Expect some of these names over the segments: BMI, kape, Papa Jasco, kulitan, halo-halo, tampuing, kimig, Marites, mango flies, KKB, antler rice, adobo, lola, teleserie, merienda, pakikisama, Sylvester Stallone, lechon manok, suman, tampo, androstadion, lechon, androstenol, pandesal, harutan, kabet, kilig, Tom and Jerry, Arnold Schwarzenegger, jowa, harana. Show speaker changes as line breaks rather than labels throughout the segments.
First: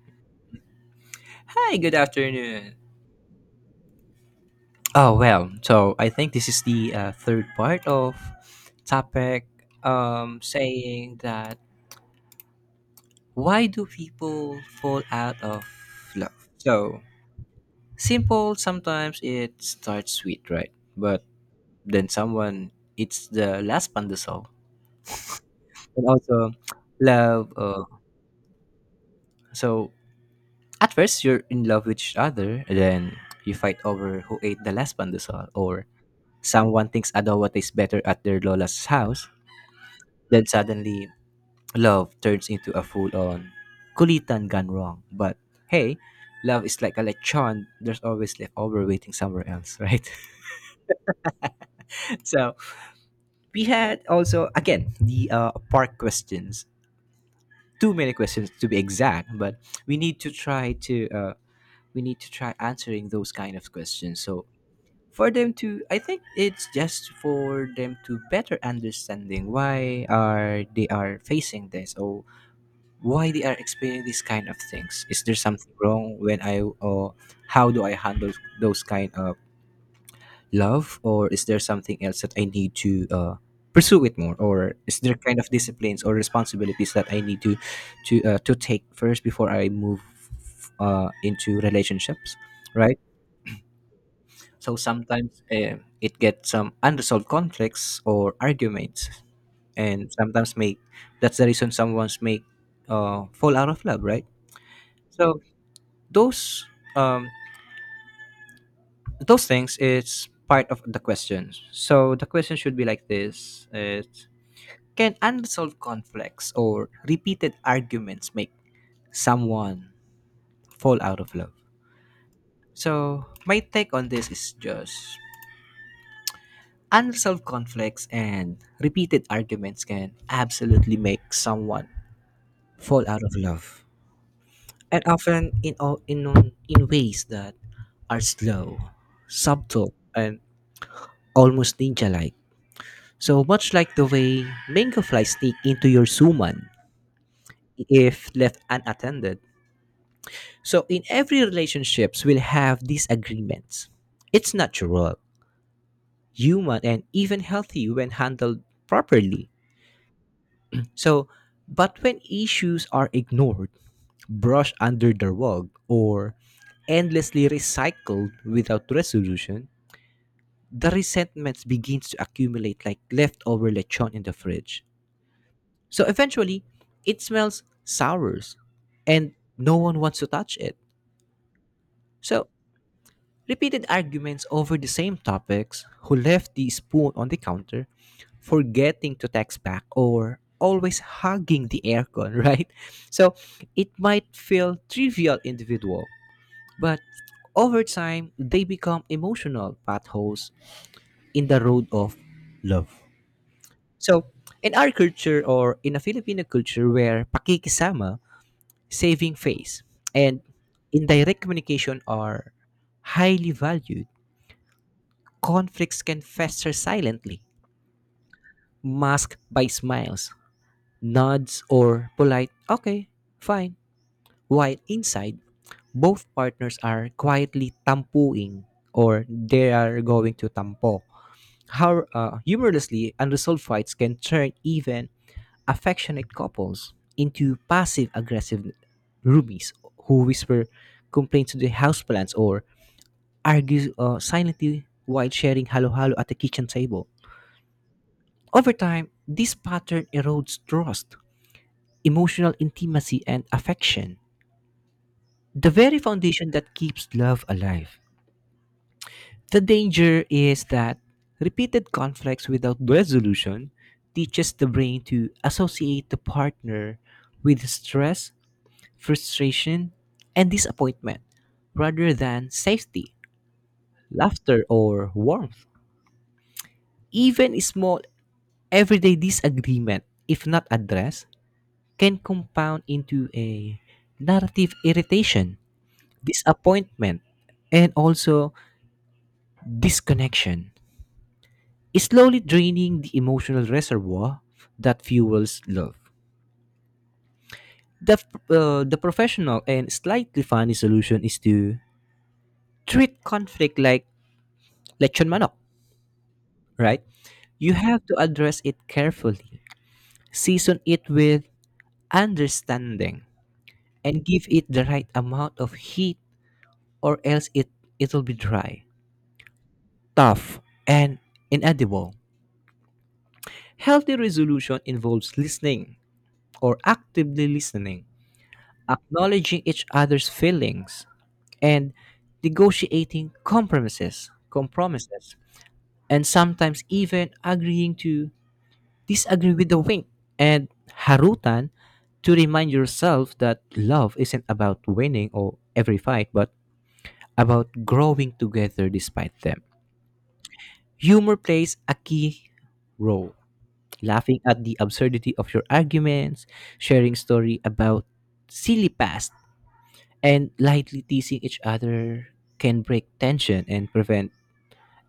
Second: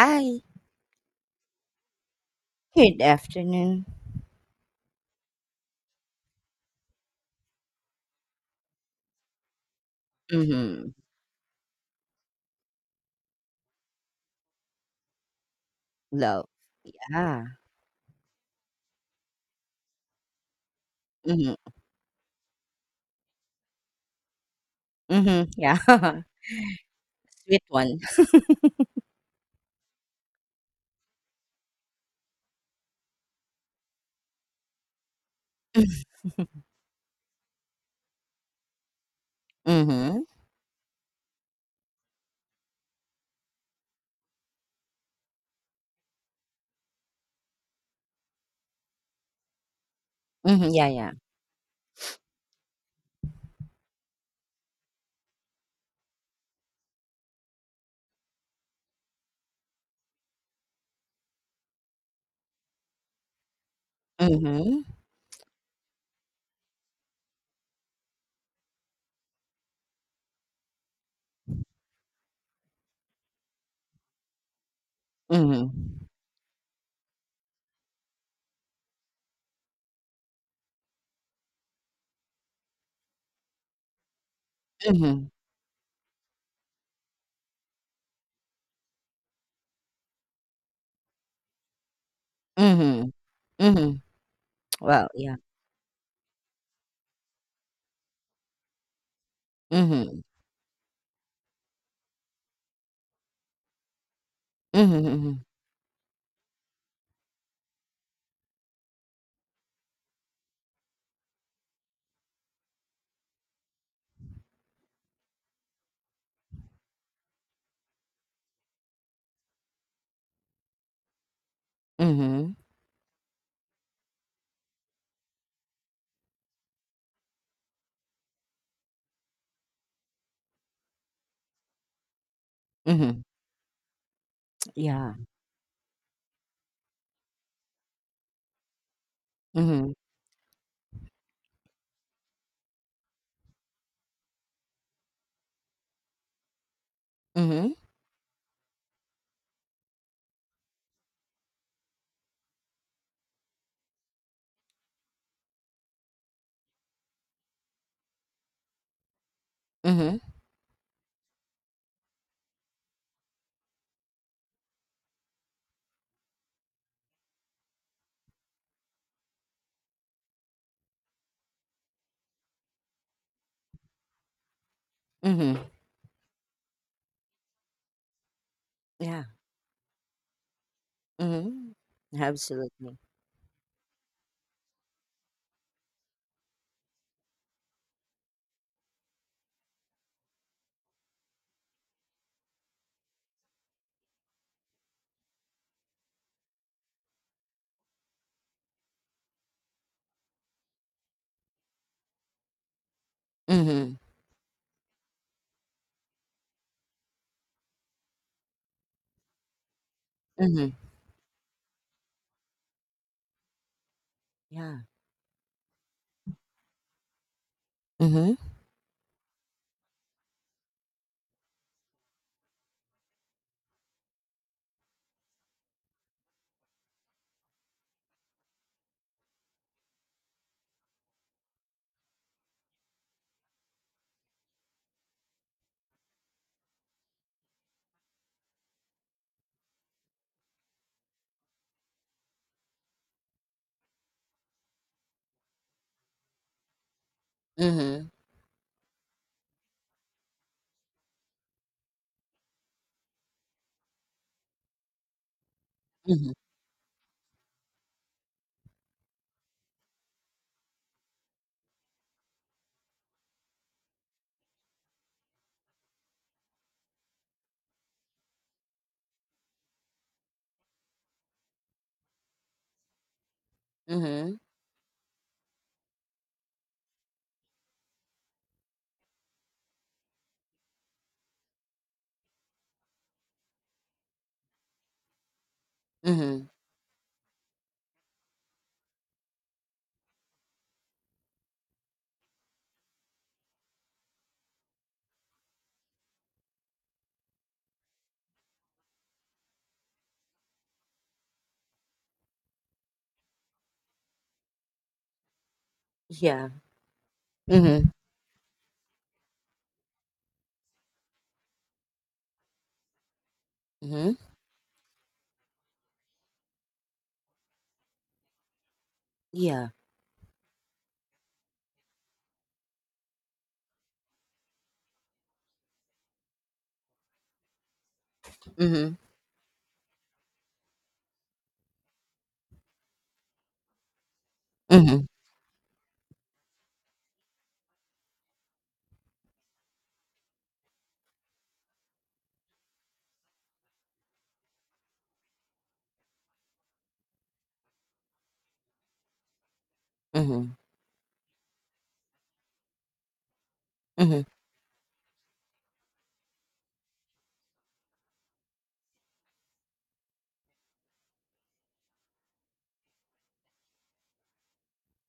Hi.
Hi, good afternoon.
Good afternoon.
So I think this is the third part of topic,
Mhm.
saying that why do people fall out of love?
Love.
So,
Ah.
simple, sometimes it starts sweet, right? But
Yeah. Mhm.
then someone eats the last pandesal.
Mhm. Yeah.
And also, love.
Sweet
Uh,
one.
so, at first, you're in love with each other, and then you fight over who ate the last pandesal, or someone thinks adobo tastes better at their lola's house.
Mhm.
Then suddenly, love turns into a full on kulitan gone wrong. But hey, love is like a lechon. There's always leftover waiting somewhere else, right?
Mhm. Yeah. Yeah.
So we had also, again, the park questions. Too many questions to be exact, but we need to try to uh, we need to try answering those kind of questions. So
Mhm.
for them to, I think it's just for them to better understanding why are they are facing this, or why they are experiencing these kind of things, is there something
Mhm.
wrong when I, or how do I handle those kind of love, or is there something else that I need to pursue it more, or is there
Mhm.
kind of disciplines or responsibilities that I need to to take first before I move into relationships, right?
Mhm. Mhm.
So
Well. Yeah.
sometimes it gets some unresolved conflicts or arguments, and
Mhm.
sometimes make, that's the reason someone's make, fall out of love, right?
Mhm.
So
Mhm.
those, um those things is part of the questions. So the question should be like this, it's, can unresolved conflicts or repeated arguments make someone fall out of love?
Mhm.
So my take on this is just, unresolved conflicts and repeated arguments can absolutely make someone fall
Mhm.
out of love, and
Yeah.
often in ways that are slow,
Mhm.
subtle, and almost ninja like. So much like the way mango flies sneak into your suman
Mhm.
if left unattended. So in every relationships we'll have disagreements. It's natural, human, and even healthy when handled properly.
Mhm.
So but when issues are ignored, brushed under the rug, or endlessly recycled without resolution, the resentments begins to accumulate like leftover lechon in the fridge.
Mhm.
So eventually, it smells sours,
Yeah.
and no one wants to touch it.
Mhm.
So,
Absolutely.
repeated arguments over the same topics, who left the spoon on the counter, forgetting to text back, or always hugging the aircon, right? So, it might feel trivial individual, but over time, they become emotional potholes in the road of love.
Mhm.
So, in our culture or in a Filipino culture where pakikisama, saving face, and
Mhm.
indirect communication are highly valued.
Yeah.
Conflicts can fester silently,
Mhm.
masked by smiles, nods, or polite, okay, fine. While inside, both partners are quietly tampuing, or they are going to tampo. How, humorlessly, unresolved fights can turn even affectionate couples into passive aggressive roomies who whisper complaints to the houseplants, or argues silently while sharing halo-halo at the kitchen table.
Mhm.
Over time, this pattern erodes trust, emotional intimacy, and affection, the very
Mhm.
foundation that keeps love alive. The danger is that repeated conflicts without resolution teaches the brain to associate the partner with stress, frustration, and disappointment rather than safety,
Mhm.
laughter, or warmth. Even small everyday disagreement, if not addressed, can compound into a narrative irritation,
Mhm.
disappointment, and also disconnection, slowly draining the emotional reservoir that fuels love. The, the professional and slightly funny solution is to treat conflict like lechon manok,
Yeah.
right? You
Mhm.
have to address it carefully, season it with understanding,
Mhm.
and give it the right amount of heat, or else it'll be dry,
Yeah.
tough, and inedible. Healthy resolution involves listening, or actively listening,
Mhm.
acknowledging each other's feelings, and negotiating compromises,
Mhm,
compromises, and sometimes even agreeing to disagree with a wink and harutan to remind yourself that love isn't about winning or every fight, but about growing together despite them.
mhm,
Humor plays a key role.
mhm,
Laughing at the absurdity of your arguments, sharing story about silly past, and lightly teasing each other can break tension and prevent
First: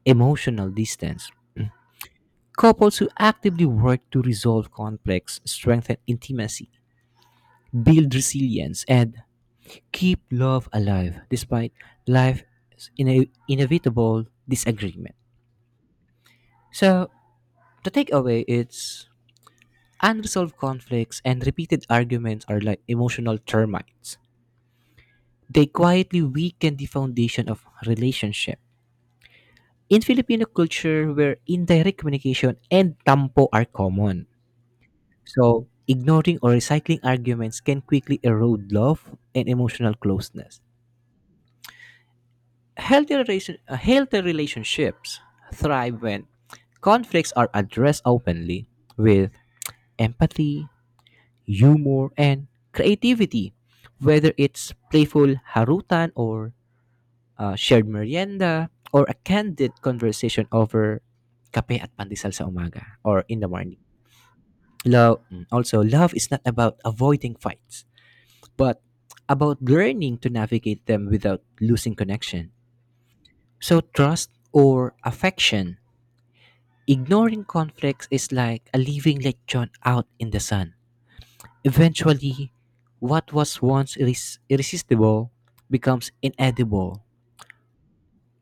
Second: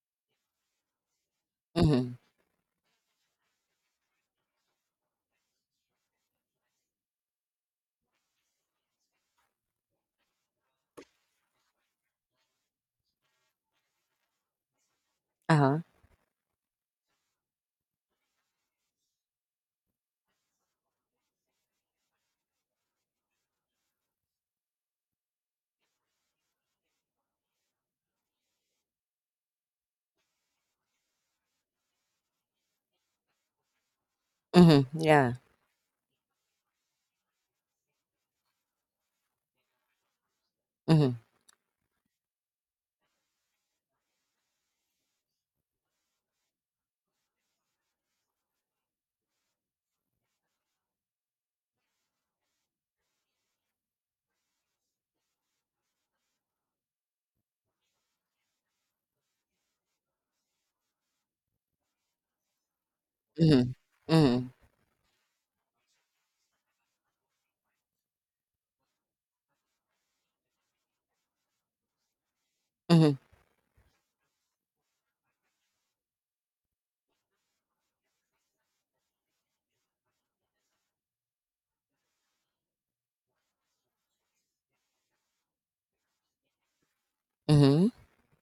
emotional distance.
mhm,
Couples who actively work to resolve conflicts strengthen intimacy, build resilience, and keep love alive despite life's inevitable disagreement.
uh-huh,
So the takeaway is, unresolved conflicts and repeated arguments are like emotional termites. They quietly weaken the foundation of relationship. In Filipino culture, where indirect communication and tampo are common,
mhm, yeah,
so ignoring or recycling arguments can quickly erode love and emotional closeness.
mhm,
Healthy relationships thrive when conflicts are addressed openly with empathy, humor, and creativity. Whether it's playful harutan, or shared merienda, or a candid conversation over kape at pandesal sa umaga, or in the
mhm,
morning.
mhm,
Love, also, love is not about avoiding fights, but about learning to navigate them without losing connection.
mhm,
So, trust or affection. Ignoring conflicts is like a living lechon out in the sun. Eventually, what was once irresistible becomes inedible.
mhm,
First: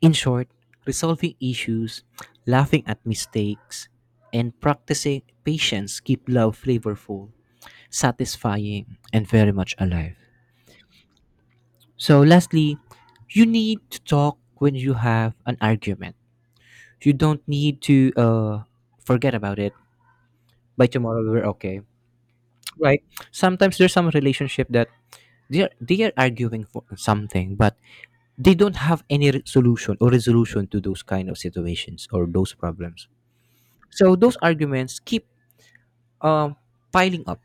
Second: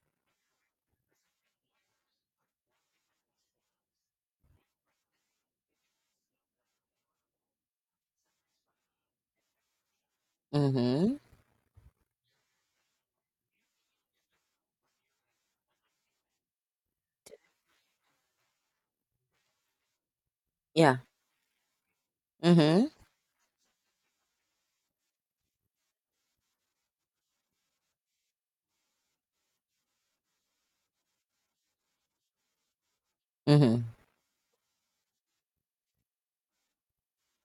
In short, resolving issues, laughing at mistakes, and practicing patience keep love flavorful, satisfying, and very much alive.
mhm,
So, lastly, you need to talk when you have an argument. You don't need to forget about it. By
yeah,
tomorrow, we're okay.
mhm,
Right? Sometimes there's some relationship that they are arguing for something, but they don't have any solution or resolution to those kind of situations or those problems.
mhm,
So those arguments keep, um, piling up,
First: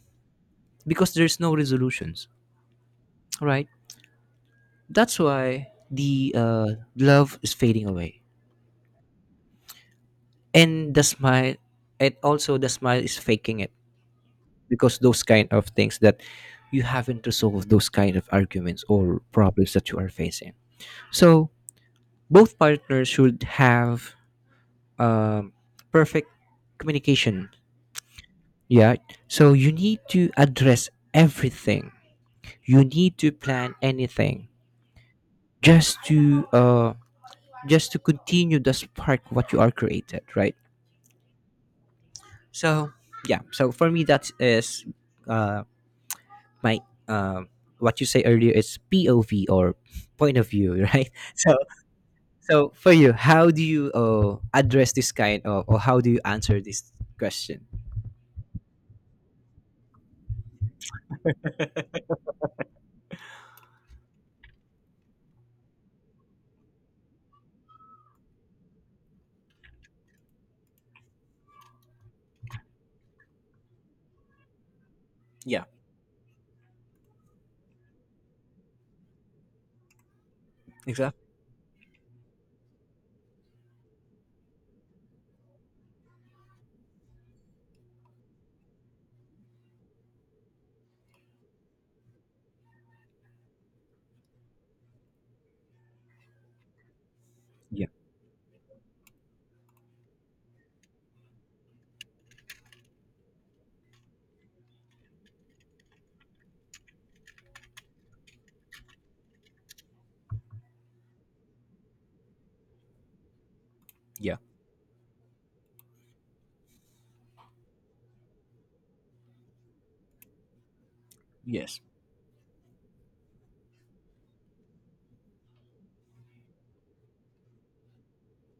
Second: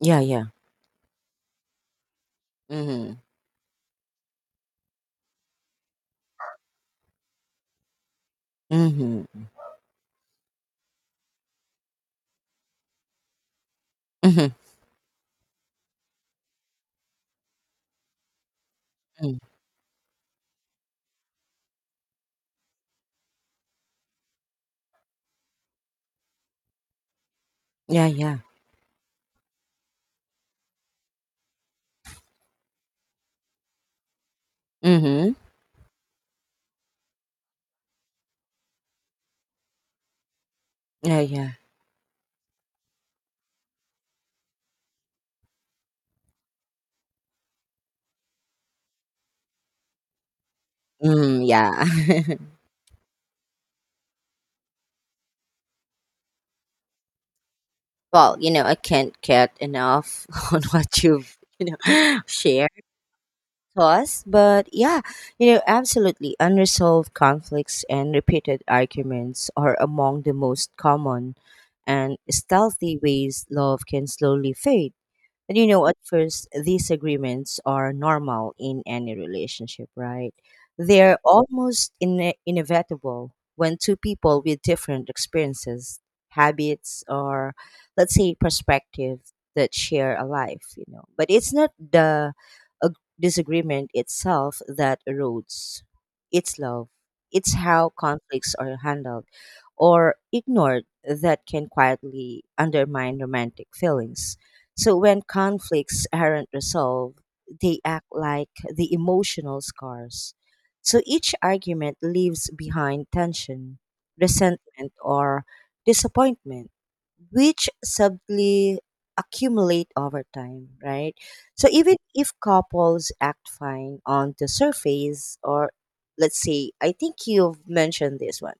yeah, yeah,
because there's no resolutions,
mhm,
right? That's why the love is fading away,
mhm,
and the smile, and also the smile is faking it,
mhm,
because those kind of things that you haven't resolved those kind of arguments or
mm,
problems that you are facing. So both partners should have, um, perfect communication.
yeah, yeah,
Yeah. So you need to address everything. You need to plan anything
mhm,
just to uh just to continue the spark what you are created, right?
yeah, yeah,
So yeah. So for me that is uh my uh, what you say earlier is POV, or point of view, right?
mm,
So
yeah.
so for you, how do you address this kind of, or how do you answer this question?
Well, I can't get enough on what you've shared thoughts, but yeah, absolutely. Unresolved conflicts and repeated arguments are among the most common and stealthy ways love can slowly fade. And
Yeah.
at first, these agreements are normal in any relationship, right? They're
Exactly.
almost inevitable when two people with different experiences, habits, or let's say perspective that share a life. But it's not the disagreement itself that erodes, it's love. It's
Yeah.
how conflicts are handled or ignored that can quietly undermine romantic feelings. So when conflicts aren't resolved, they act like the emotional scars. So each argument leaves behind tension,
Yeah.
resentment, or disappointment, which subtly accumulate over time, right? So
Yes.
even if couples act fine on the surface, or let's say, I think you've mentioned this one,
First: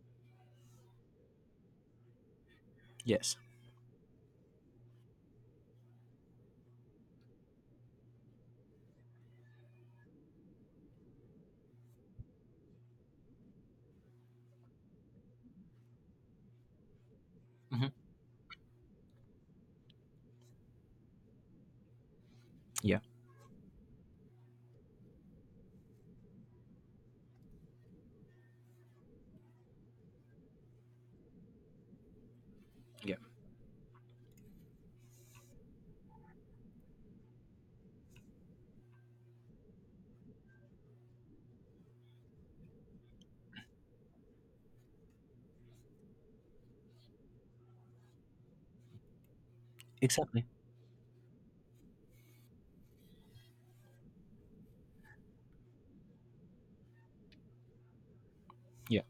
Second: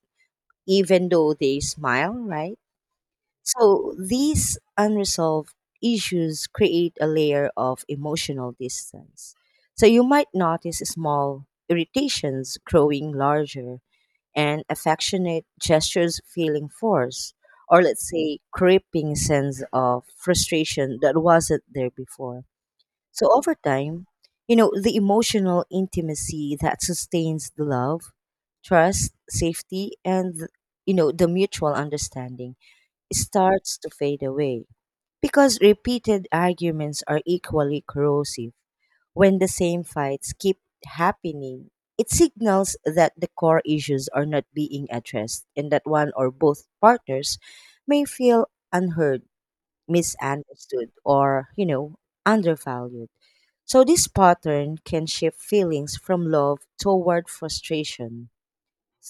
even though they smile, right?
Yes.
So these unresolved issues create a layer of emotional distance. So you might notice small irritations growing larger and affectionate gestures feeling forced, or
Hmm.
let's say creeping sense of frustration that wasn't there before.
Yeah.
So over time, the emotional intimacy that sustains the love, trust, safety, and the mutual understanding
Yeah.
starts to fade away because repeated arguments are equally corrosive. When the same fights keep happening, it signals that the core issues are not being addressed and that one or both partners may feel unheard,
Exactly.
misunderstood, or, undervalued. So this pattern can shift feelings from love toward frustration.
Yeah.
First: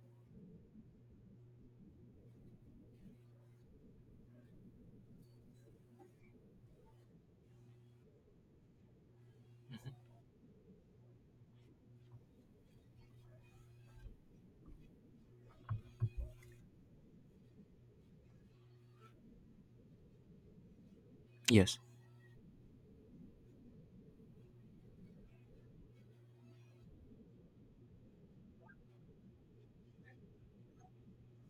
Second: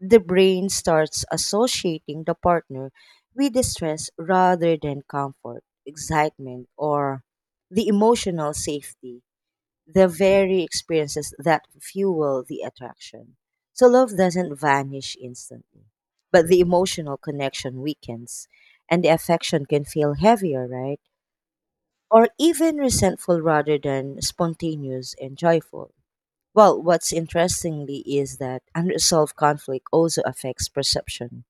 The brain starts associating the partner with distress rather than comfort, excitement, or the emotional safety, the very experiences that fuel the attraction. So love doesn't vanish instantly, but the emotional connection weakens and the affection can feel heavier, right?
Yes.
Or even resentful rather than spontaneous and joyful. Well, what's interestingly is that unresolved conflict also affects perception.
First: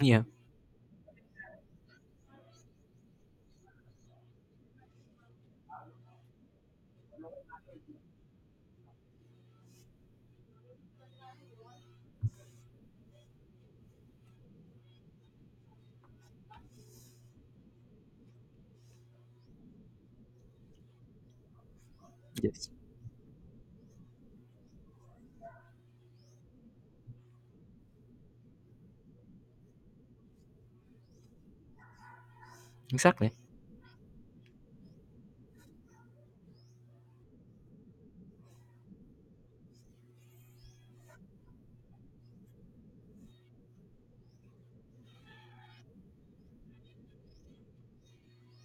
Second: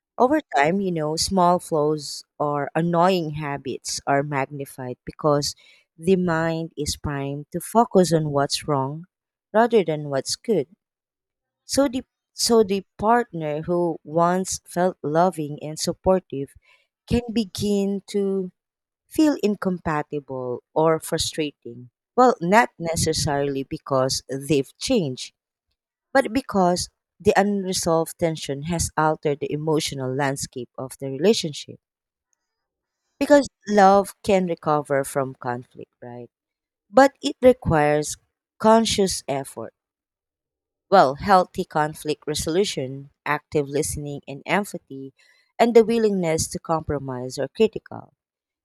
Yeah.
Over time, small flaws or annoying habits are magnified because the mind is primed to focus on what's wrong rather than what's good. So the partner who once felt loving and supportive can begin to feel incompatible or frustrating. Well, not
Yes.
necessarily because they've changed, but because the unresolved tension has altered the emotional landscape of the relationship.
Exactly.
Because love can recover from conflict, right? But it requires conscious effort. Well, healthy conflict resolution, active listening and empathy, and the willingness to compromise are critical.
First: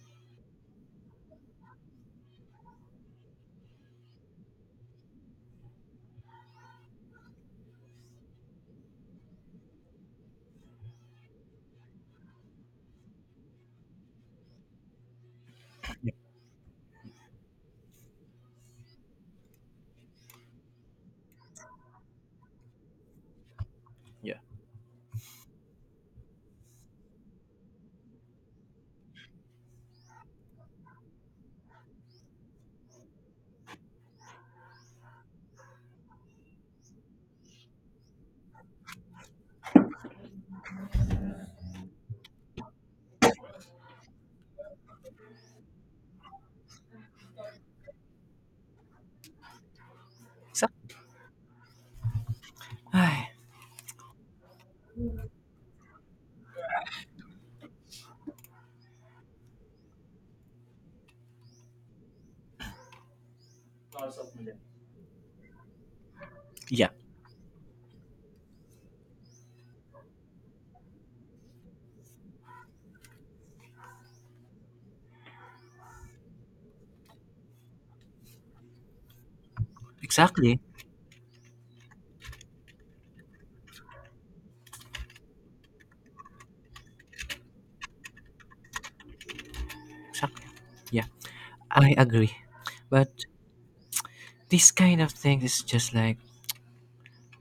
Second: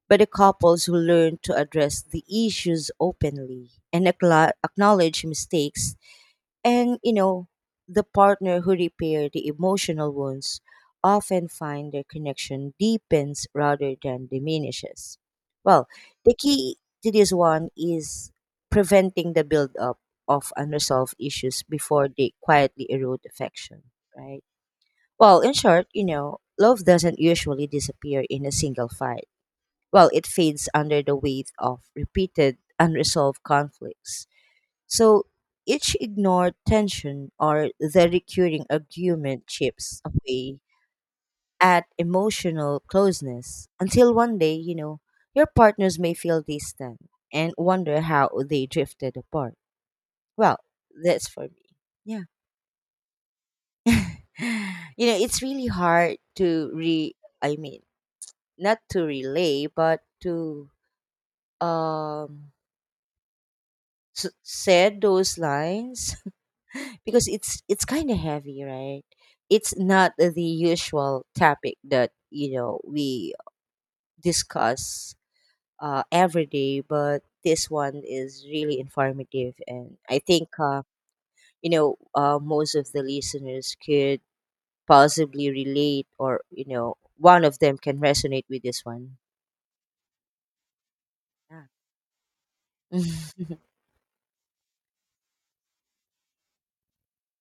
But the couples who learn to address the issues openly and acknowledge mistakes. And the partner who repair the emotional wounds often find their connection deepens rather than diminishes. Well,
Yeah.
the key to this one is preventing the buildup of unresolved issues before they quietly erode affection,
Yeah.
right? Well, in short, love doesn't usually disappear in a single fight. Well, it fades under the weight of repeated unresolved conflicts. So each ignored tension or the recurring argument chips away at emotional closeness until one day, your partners may feel distant and wonder how they drifted apart. Well,
Exactly.
that's for me. Yeah. You know, it's really hard to I mean, not to relay but to um said those lines
Yeah.
because it's kind of heavy, right? It's not the usual topic that we discuss every day, but this one is really informative, and I think
Exactly.
most of the listeners could possibly relate, or one of them can resonate with this one.
Exactly. Yeah.
Yeah.
I agree. But this kind of thing is just like,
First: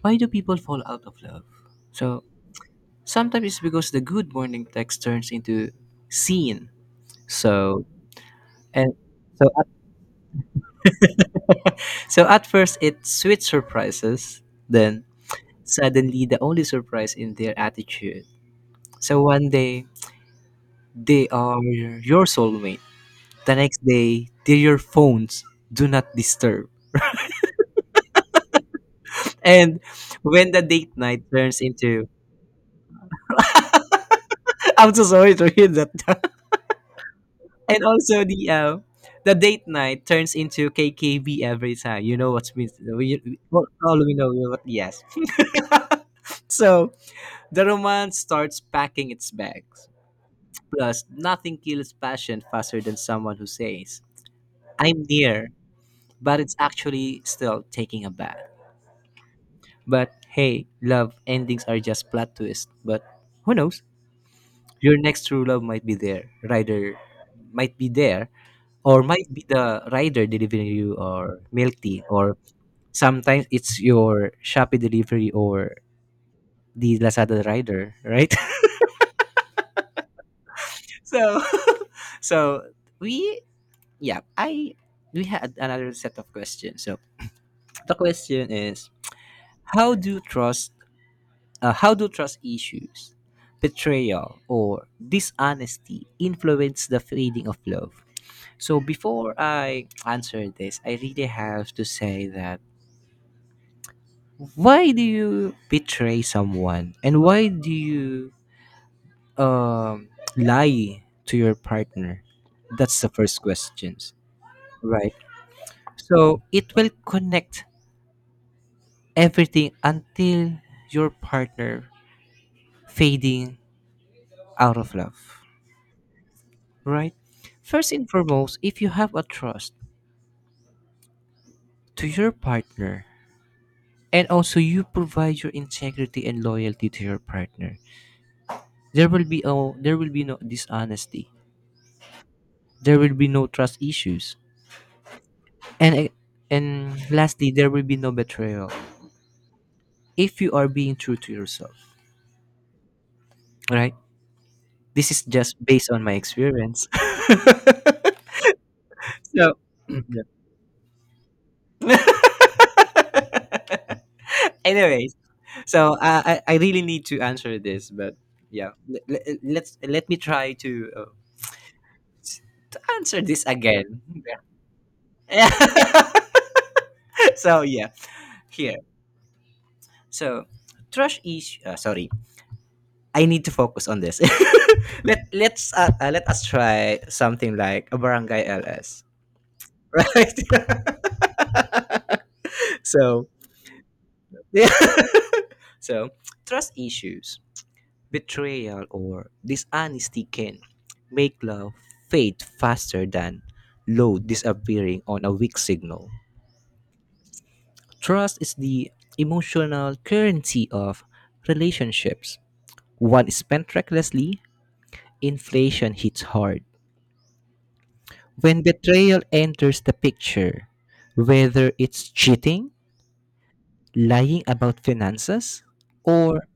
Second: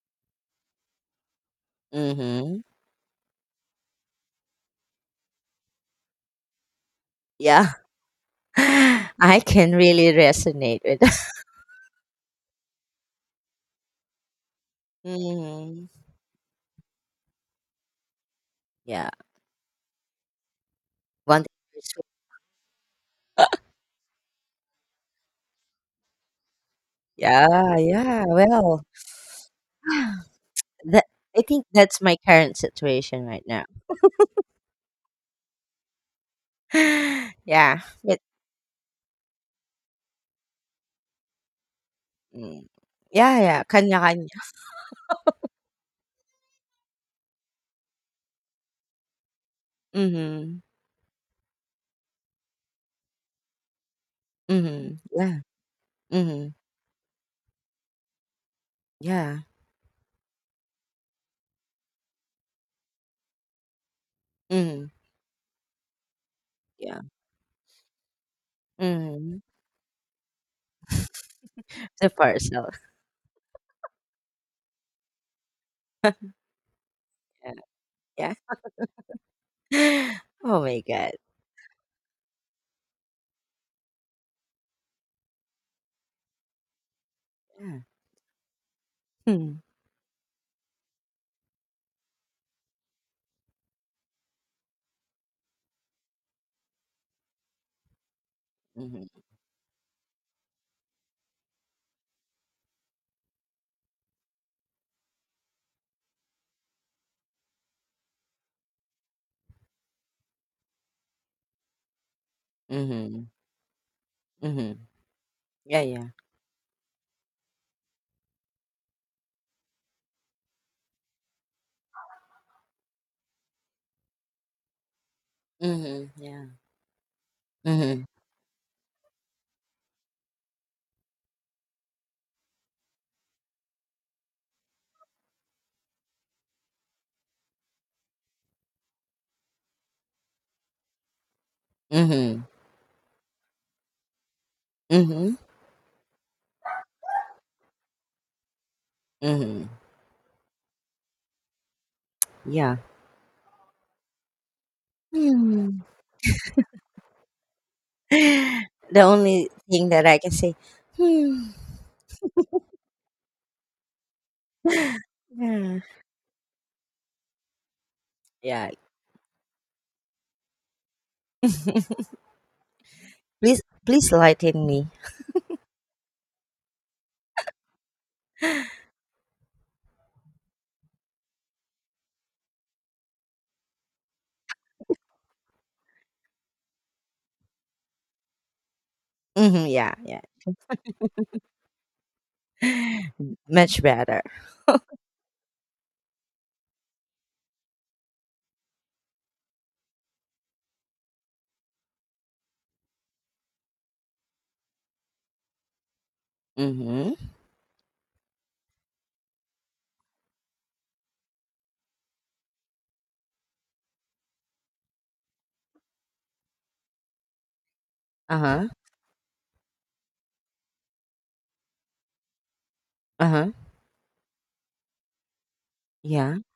why do people fall out of love? So
Mm-hmm.
sometimes it's because the good morning text turns into scene.
Yeah,
So and
I
so
can really resonate with.
at, so at first it's sweet surprises, then
Mm-hmm.
suddenly the only surprise in their attitude.
Yeah,
So one day they
one
are
thing is-
your soulmate. The next day, they're your phones, do not disturb.
Yeah, yeah. Well,
And when the date
that
night
I
turns
think that's
into,
my current situation right now.
I'm so sorry to hear that.
Yeah,
And
but
also the date night turns into KKB every time. You know what
mm,
means.
yeah,
We
yeah,
well, all we know
kanya-kanya.
what yes. So the romance starts packing its bags.
Mhm,
Plus, nothing kills passion faster than someone who says,
mhm,
"I'm
yeah,
near," but it's
mhm,
actually still taking a bath.
yeah,
But hey, love endings are just plot twists. But who knows?
mhm,
Your next true love might be there, rider
yeah,
might be there, or might
mhm.
be the rider delivering you or milk tea,
So
or
far, so
sometimes it's your Shopee delivery or the Lazada rider,
yeah,
right?
yeah. Oh my God.
so, so we yeah, I we had another set of questions. So
Yeah.
the question is,
Hmm.
how do trust how do trust issues, betrayal, or dishonesty influence the feeling of love? So
Mhm,
before I answer this, I really have to say that, why do you betray someone, and why do you um, lie to your partner? That's the
mhm,
first questions,
mhm.
right?
Yeah, yeah.
So it will connect everything until your partner fading out of love.
Mhm, yeah.
Right? First
Mhm,
and foremost, if you have a trust to your partner, and also you provide your integrity and loyalty to your partner, there will be no dishonesty.
mhm,
There will be no trust issues.
mhm,
And and lastly, there will be no betrayal
mhm.
if you are being true to yourself,
Yeah.
right? This is just
Mhm.
based on my experience.
The only
So,
thing that I can say, "Hmm,
yeah. Anyway,
yeah,
so I really need to answer this, but yeah,
yeah."
let me try to answer this
Please,
again.
please lighten me.
Yeah. So yeah, here. So trash is sorry. I need to focus on this. Let us try something like a barangay LS,
Hmm, yeah, yeah.
right? So
Much better.
yeah. So trust issues, betrayal or dishonesty can make love fade faster than load disappearing on a weak signal.
Mm-hmm.
Trust is the emotional currency of relationships. One is spent recklessly, inflation hits hard. When
Uh-huh.
betrayal enters the picture, whether it's cheating,
Uh-huh.
lying about finances,
Yeah.
or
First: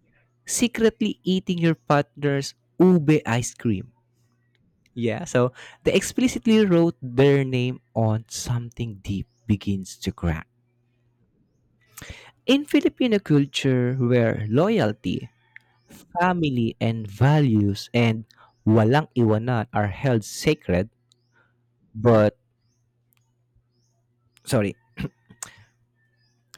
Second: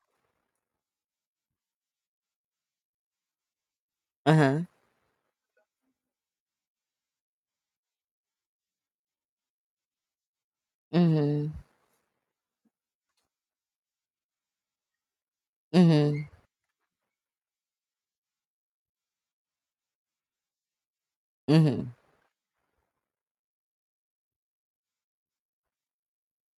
secretly eating your partner's ube ice cream,
Uh-huh.
yeah, so they explicitly wrote their name on something deep begins to crack.
Mm-hmm.
In Filipino culture, where loyalty,
Mm-hmm.
family, and values, and walang iwanan are held sacred,
Mm-hmm.
but sorry,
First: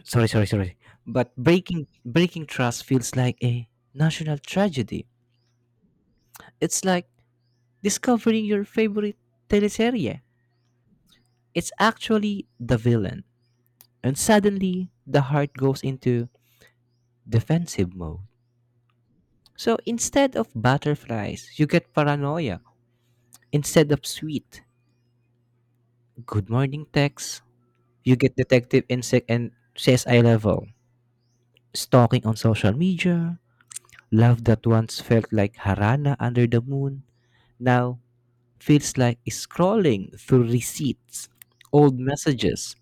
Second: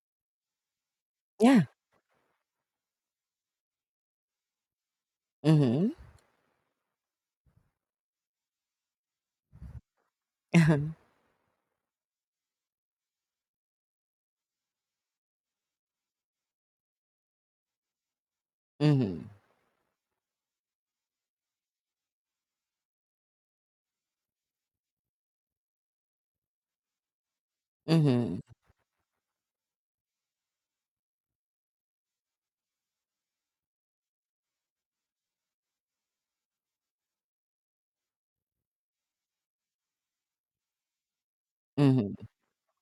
sorry, but
Yeah.
breaking trust feels like a national tragedy.
Mm-hmm.
It's like discovering your favorite teleserie.
Uh-huh.
It's actually the villain, and suddenly the heart goes into defensive mode.
Mm-hmm.
So instead of butterflies, you get paranoia. Instead of sweet, good morning texts, you get
Mm-hmm.
detective insect and CSI level. Stalking on social media, love that once felt like harana under the moon, now feels like scrolling through receipts, old
Mm-hmm.
messages,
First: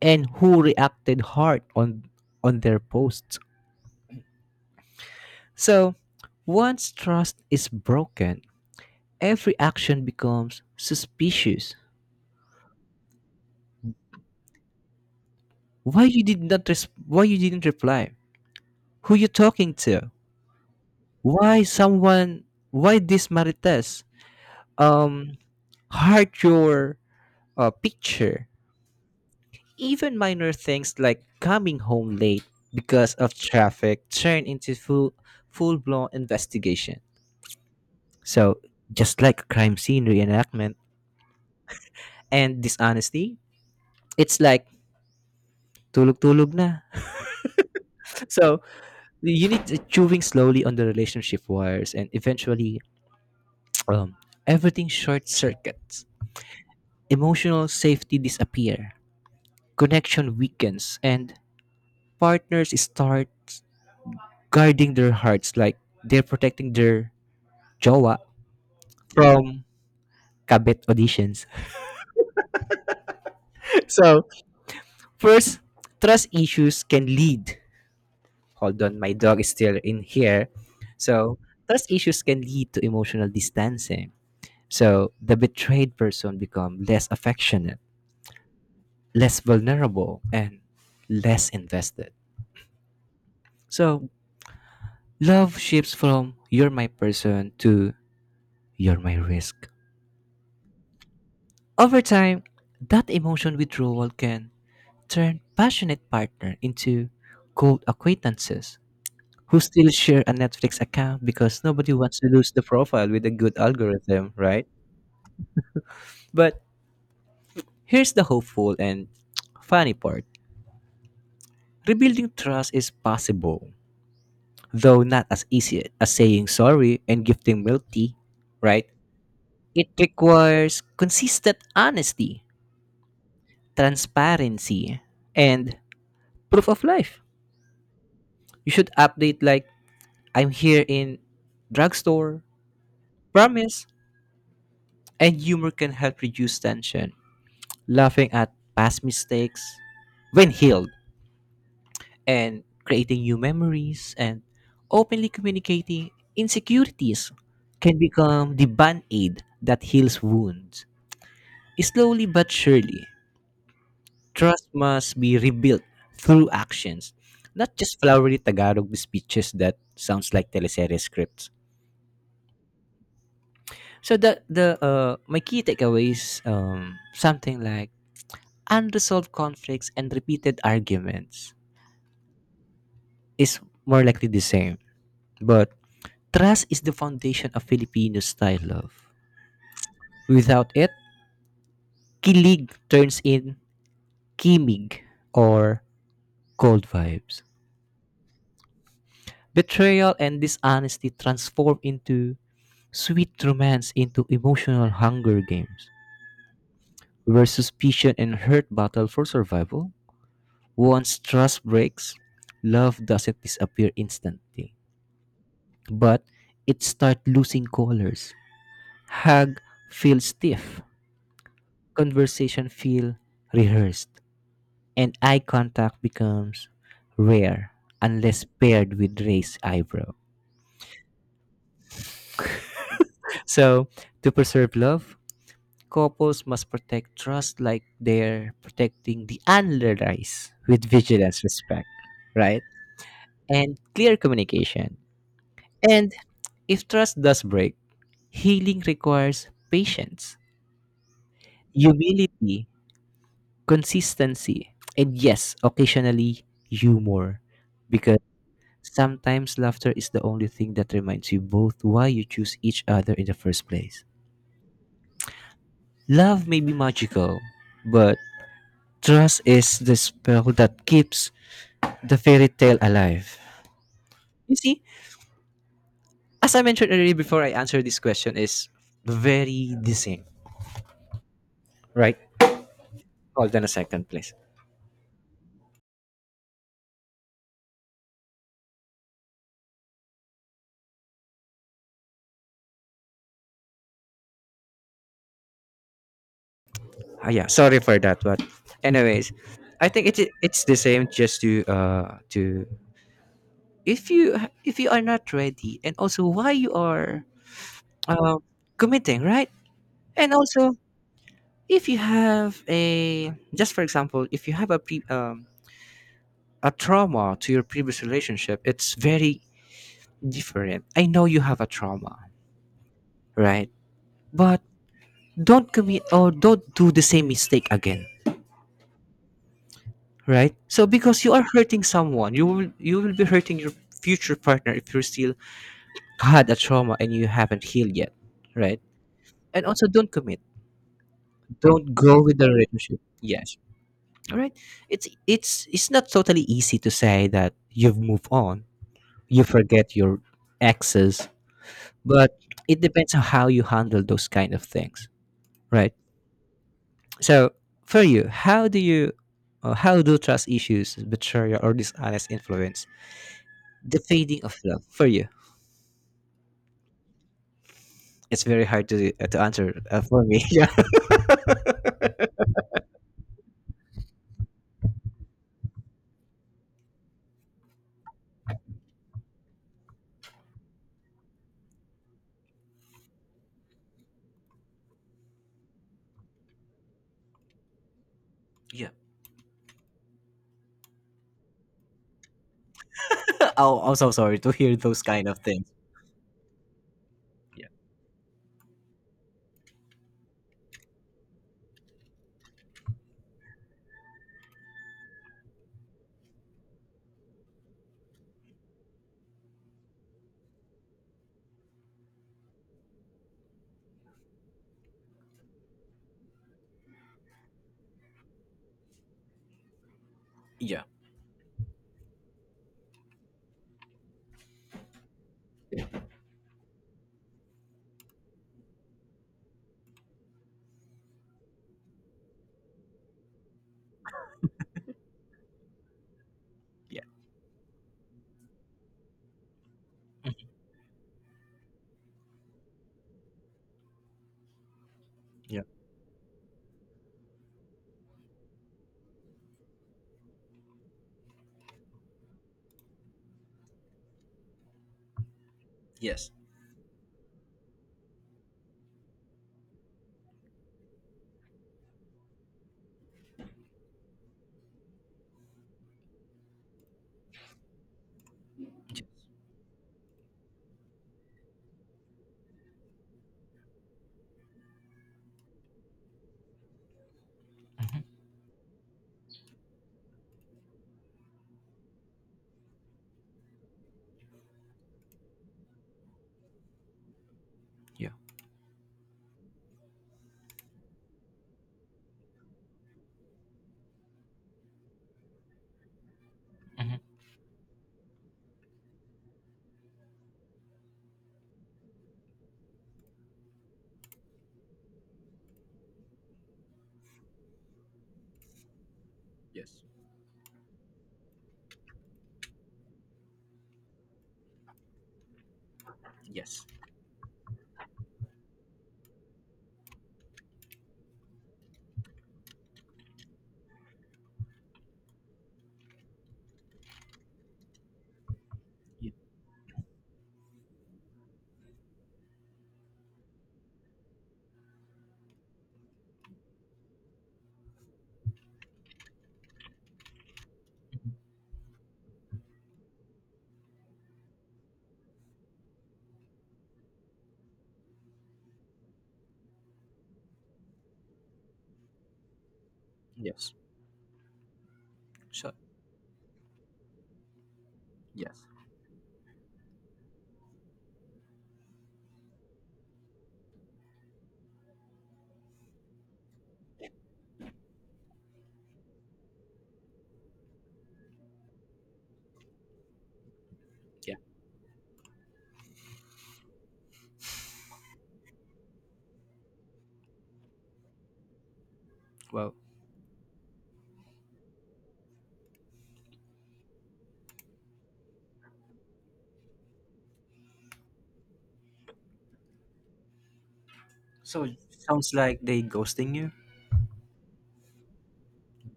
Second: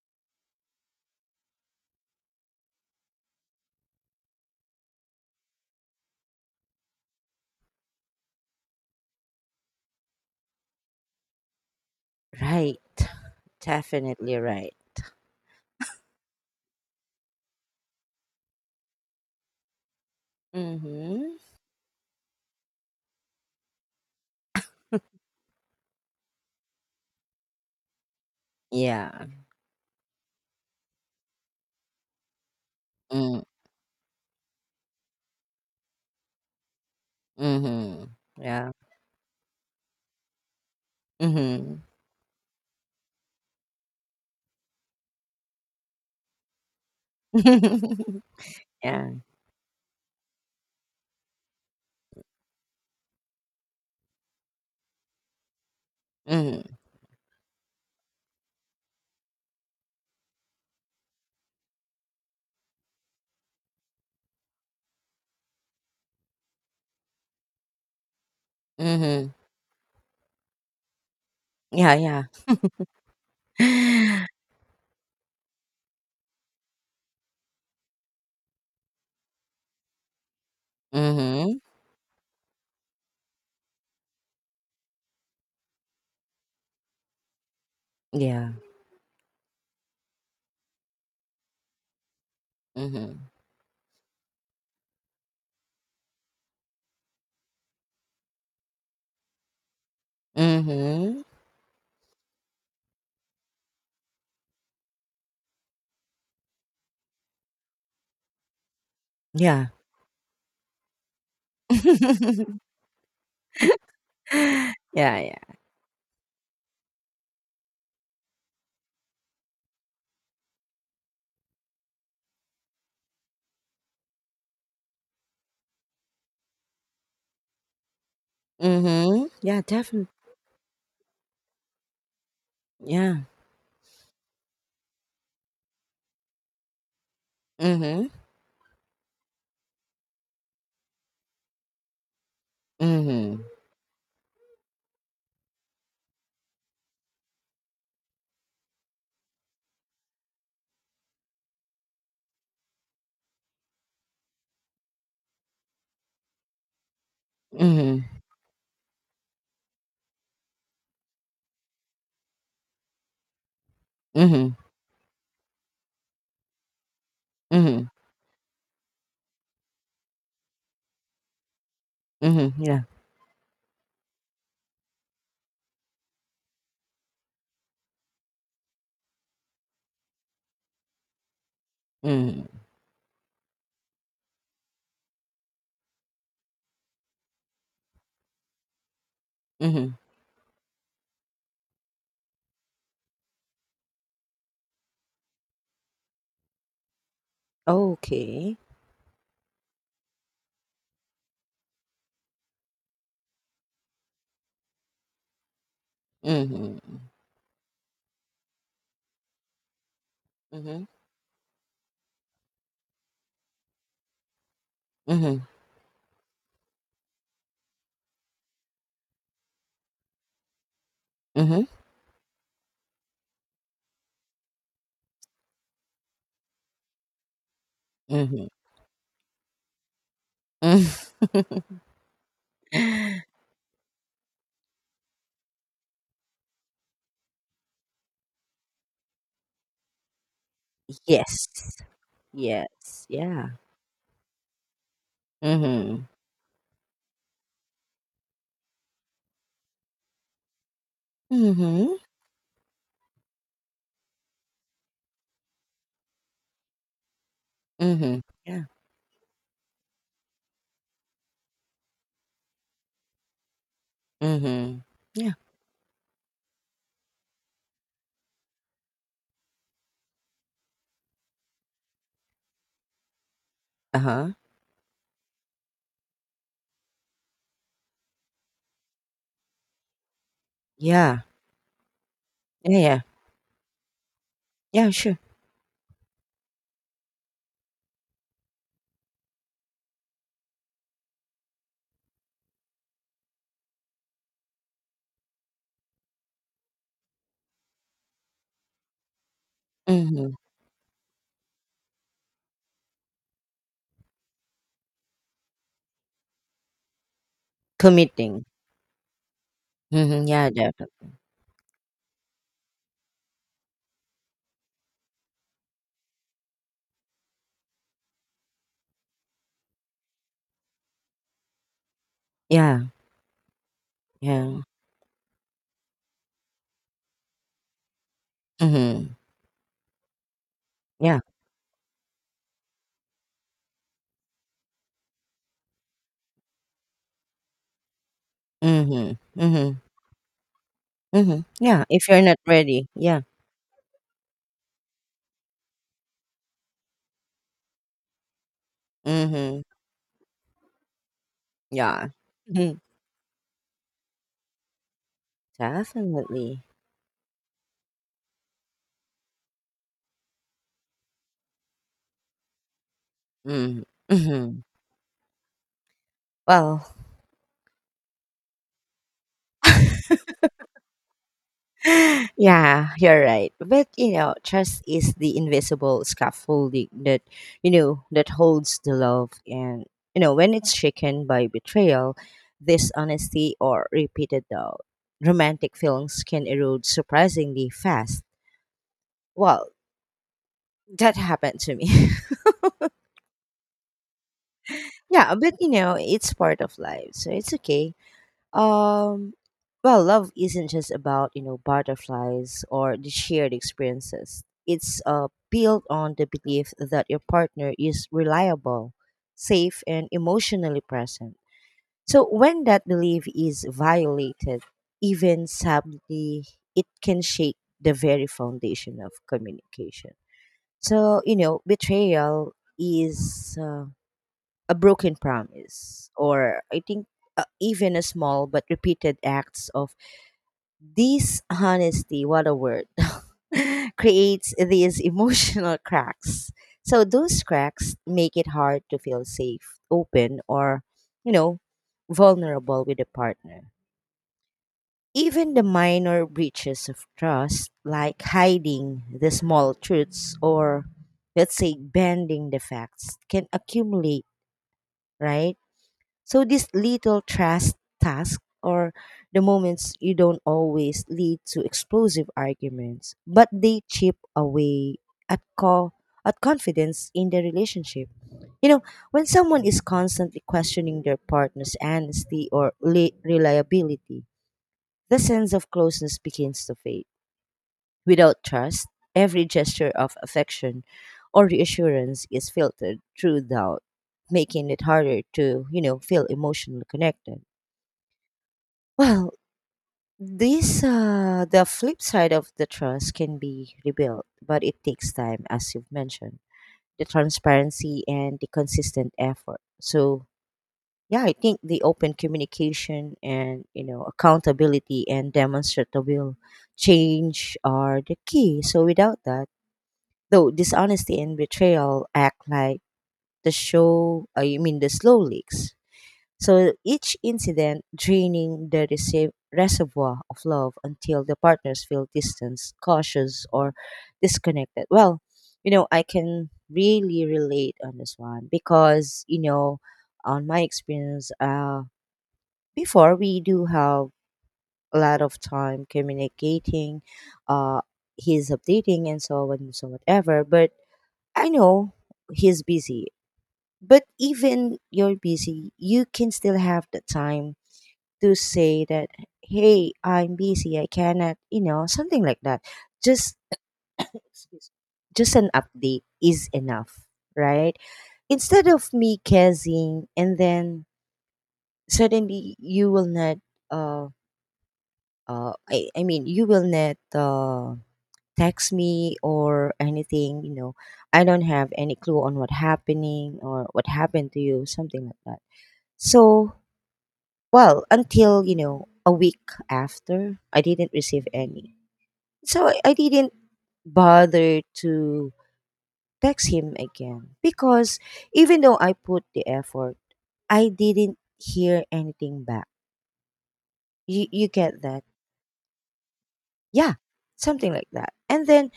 and who reacted hard on their posts. So once trust is broken, every action becomes suspicious.
Right. Definitely right.
Why you didn't reply? Who you talking to?
Mm-hmm.
Why someone why this Marites um heart your picture?
Yeah.
Even minor things like coming home late because of
Mm-hmm.
traffic turn into full blown investigation.
Mm-hmm,
So
yeah.
just like crime scene reenactment
Mm-hmm.
and dishonesty, it's like tulog tulog na. So
Yeah.
you need to chewing slowly on the relationship wires and eventually problem. Everything short circuits.
Mm-hmm.
Emotional safety disappear. Connection weakens and partners start guarding their hearts like they're protecting their jowa
Mhm.
from kabet auditions.
Yeah, yeah.
So, first, trust issues can lead. Hold on, my dog is still in here. So,
Mhm.
trust issues can lead to emotional distancing. So, the betrayed person become less affectionate,
Yeah.
less vulnerable, and less invested.
Mhm.
So, love shifts from you're my person to you're my risk.
Mhm.
Over time, that emotion withdrawal can turn passionate partner into cold acquaintances who
Yeah.
still share a Netflix account because nobody wants to lose the profile with a good algorithm, right?
Yeah, yeah.
But here's the hopeful and funny part. Rebuilding trust is possible, though not as easy as saying sorry and gifting milk tea, right?
Mhm. Yeah,
It
definitely.
requires consistent honesty,
Yeah.
transparency, and proof of life.
Mhm.
You should update like I'm here in drugstore,
Mhm.
promise, and humor can help reduce tension. Laughing at past mistakes when healed and creating new memories and openly communicating insecurities can
Mhm.
become the band-aid that heals wounds. Slowly but surely,
Mhm.
trust must be rebuilt through actions, not
Mhm.
just flowery Tagalog speeches that sounds like teleserye scripts.
Mhm. Yeah.
So the my key takeaways something like unresolved conflicts and repeated arguments
Mhm.
is more likely the same. But trust is the foundation of Filipino style love.
Mhm.
Without it, kilig turns in kimig or cold vibes.
Okay.
Betrayal and dishonesty transform into sweet romance into emotional hunger games,
Mhm.
where suspicion and hurt battle for survival.
Mhm.
Once trust breaks, love doesn't disappear instantly,
Mhm.
but it starts losing colors. Hug feels stiff,
Mhm.
conversation feel rehearsed, and eye contact becomes rare unless
Mhm.
paired with raised eyebrow.
Mhm.
So, to preserve love, couples must protect trust like they're protecting the antler rice with vigilance,
Yes.
respect, right?
Yes. Yeah.
And clear communication.
Mhm.
And if trust does break, healing requires patience,
Mhm.
humility, consistency, and yes, occasionally humor. Because
Mhm. Yeah.
sometimes laughter is the only thing that reminds you both why you choose each other in the first place.
Mhm. Yeah.
Love may be magical, but trust is the spell that keeps the fairy tale alive.
Uh-huh.
You see, as I mentioned earlier before I answer this question, is very the same,
Yeah.
right?
Yeah, yeah.
Hold on a second, please.
Yeah, sure.
Ah, yeah, sorry for that, but anyways, I think it
Mhm.
it's the same. Just to if you if you are not ready, and also why you are um
Committing.
committing, right?
Mhm.
And
Yeah,
also
definitely.
if you have a just for example, if you have a pre, a trauma to your previous relationship, it's very different. I know you have a trauma,
Yeah.
right?
Yeah.
But don't commit or don't do the same mistake again,
Mhm.
right? So
Yeah.
because you are hurting someone, you will be hurting your future partner if you still had a trauma and you haven't healed yet, right?
Mhm.
And
Mhm.
also don't commit.
Mhm. Yeah,
Don't
if you're
go with
not
the
ready.
relationship.
Yeah.
Yes. All right. It's not totally easy to say that you've moved on, you
Mhm.
forget your exes,
Yeah.
but
Mhm.
it depends on how you handle those kind of things, right?
Definitely.
So for you how do trust issues, betrayal, or dishonest influence
Mhm.
the fading of
Mhm.
love for you?
Well,
It's very hard to answer for me. Yeah,
yeah, you're right. But trust is the invisible scaffolding that that holds the love, and when it's shaken by betrayal, dishonesty, or repeated doubt, romantic feelings can erode surprisingly fast.
yeah.
Well, that happened to me.
Oh, I'm so sorry to hear those kind
Yeah,
of
but
things.
it's part of life, so it's
Yeah.
okay. Um, well, love isn't just about butterflies or the shared experiences. It's built on the belief that your partner is reliable, safe, and emotionally present. So when that belief is violated, even subtly, it can shake the very foundation of communication.
Yeah.
So betrayal is. A broken promise, or I think even a small but repeated acts of dishonesty, what a word, creates these emotional cracks.
Yeah.
So those cracks make it hard to feel safe, open,
Mhm.
or, you know, vulnerable with a partner. Even
Yeah,
the minor breaches of trust, like hiding the small truths or, let's say, bending the facts, can accumulate, right?
yes.
So these little trust tasks or the moments you don't always lead to explosive arguments, but they chip away at at confidence in the relationship. You know, when someone is constantly questioning their partner's honesty or reliability, the sense of closeness begins to fade.
Hmm.
Without trust, every gesture of affection or reassurance is filtered through doubt, making it harder to, feel emotionally connected.
Yeah.
Well, this the flip side of the trust can be rebuilt, but it takes time, as you've mentioned,
Hmm.
the transparency and the consistent effort. So yeah, I think the open communication and accountability and demonstrable change are the key. So without that,
Yes.
though dishonesty and betrayal act like the show I mean the slow leaks,
Yes.
so each incident draining the receive reservoir of love until the partners feel distance cautious or disconnected. Well, I can really relate on this one
Yeah.
because on my experience before we do have a lot of time communicating. uh he's updating and so on and so whatever, but I know he's busy, but even you're busy, you can still have the time to say that, hey, I'm busy, I cannot, something like that. Just,
Yes.
excuse me. Just an
So
update is enough, right?
yes.
Instead of me guessing and then suddenly you will not, uh, you will not, text me or anything, I don't have any clue on what happening or what
Yeah.
happened to you, something like that. So, well, until, a week after, I didn't receive any.
Well,
So I didn't bother to text him again because even though I put the effort, I didn't hear anything back. You
so
you
it
get that?
sounds like they ghosting you.
Yeah, something like that. And then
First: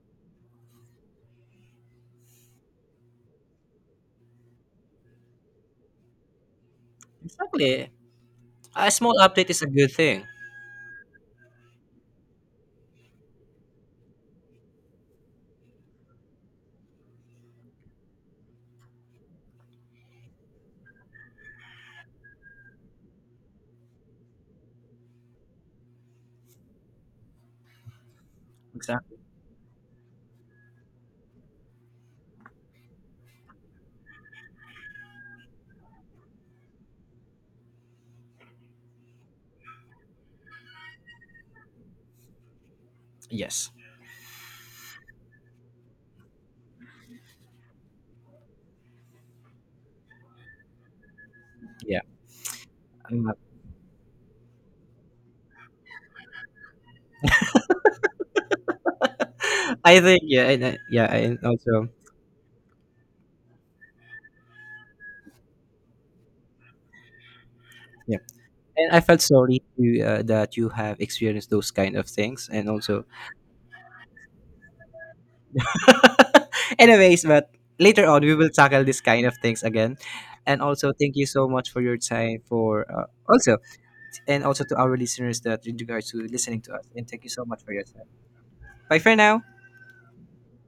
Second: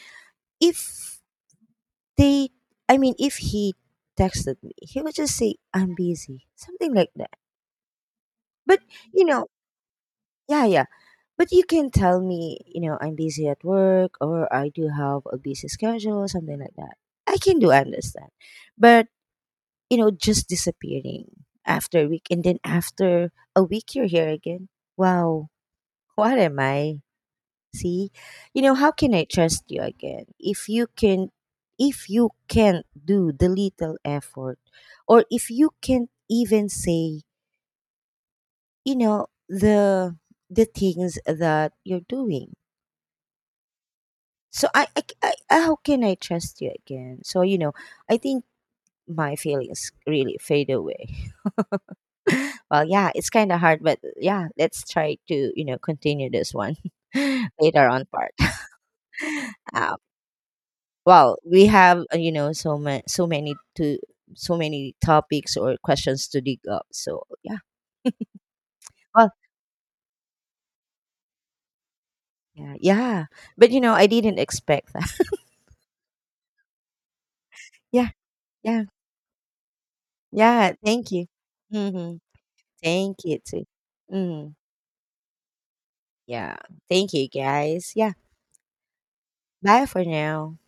if They, if he texted me, he would just say, I'm busy, something like that.
Exactly.
But,
A small
you know,
update is a good thing.
yeah, yeah. But you can tell me, I'm busy at work or I do have a busy schedule, something like that. I can do understand. But, just disappearing after a week and then after a week you're here again. Wow, what am I? See, how can
Exactly.
I trust you again if you can if you can't do the little effort or if you can't even say, you know, the the things that you're doing.
Yes.
So how can I trust you again? So, I think my feelings really fade away.
Yeah.
Well, yeah,
I'm
it's
not-
kind of hard, but yeah, let's try to, continue this one later on part. Uh,
I think yeah, and I, yeah,
well,
and
we
also
have so many topics or questions to dig up. So yeah,
yeah, and I felt
well,
sorry to, that you have experienced those kind of things, and
yeah,
also,
yeah. But I didn't expect that.
anyways, but later
Yeah,
on we will
yeah,
tackle this kind of things again, and
yeah.
also
Thank
thank you
you.
so much for your
Hmm.
time for
Thank you
also
too.
and
Hmm.
also to our listeners that in regards to
Yeah.
listening to us, and
Thank
thank
you
you so much for your
guys.
time.
Yeah.
Bye for now.
Bye for now.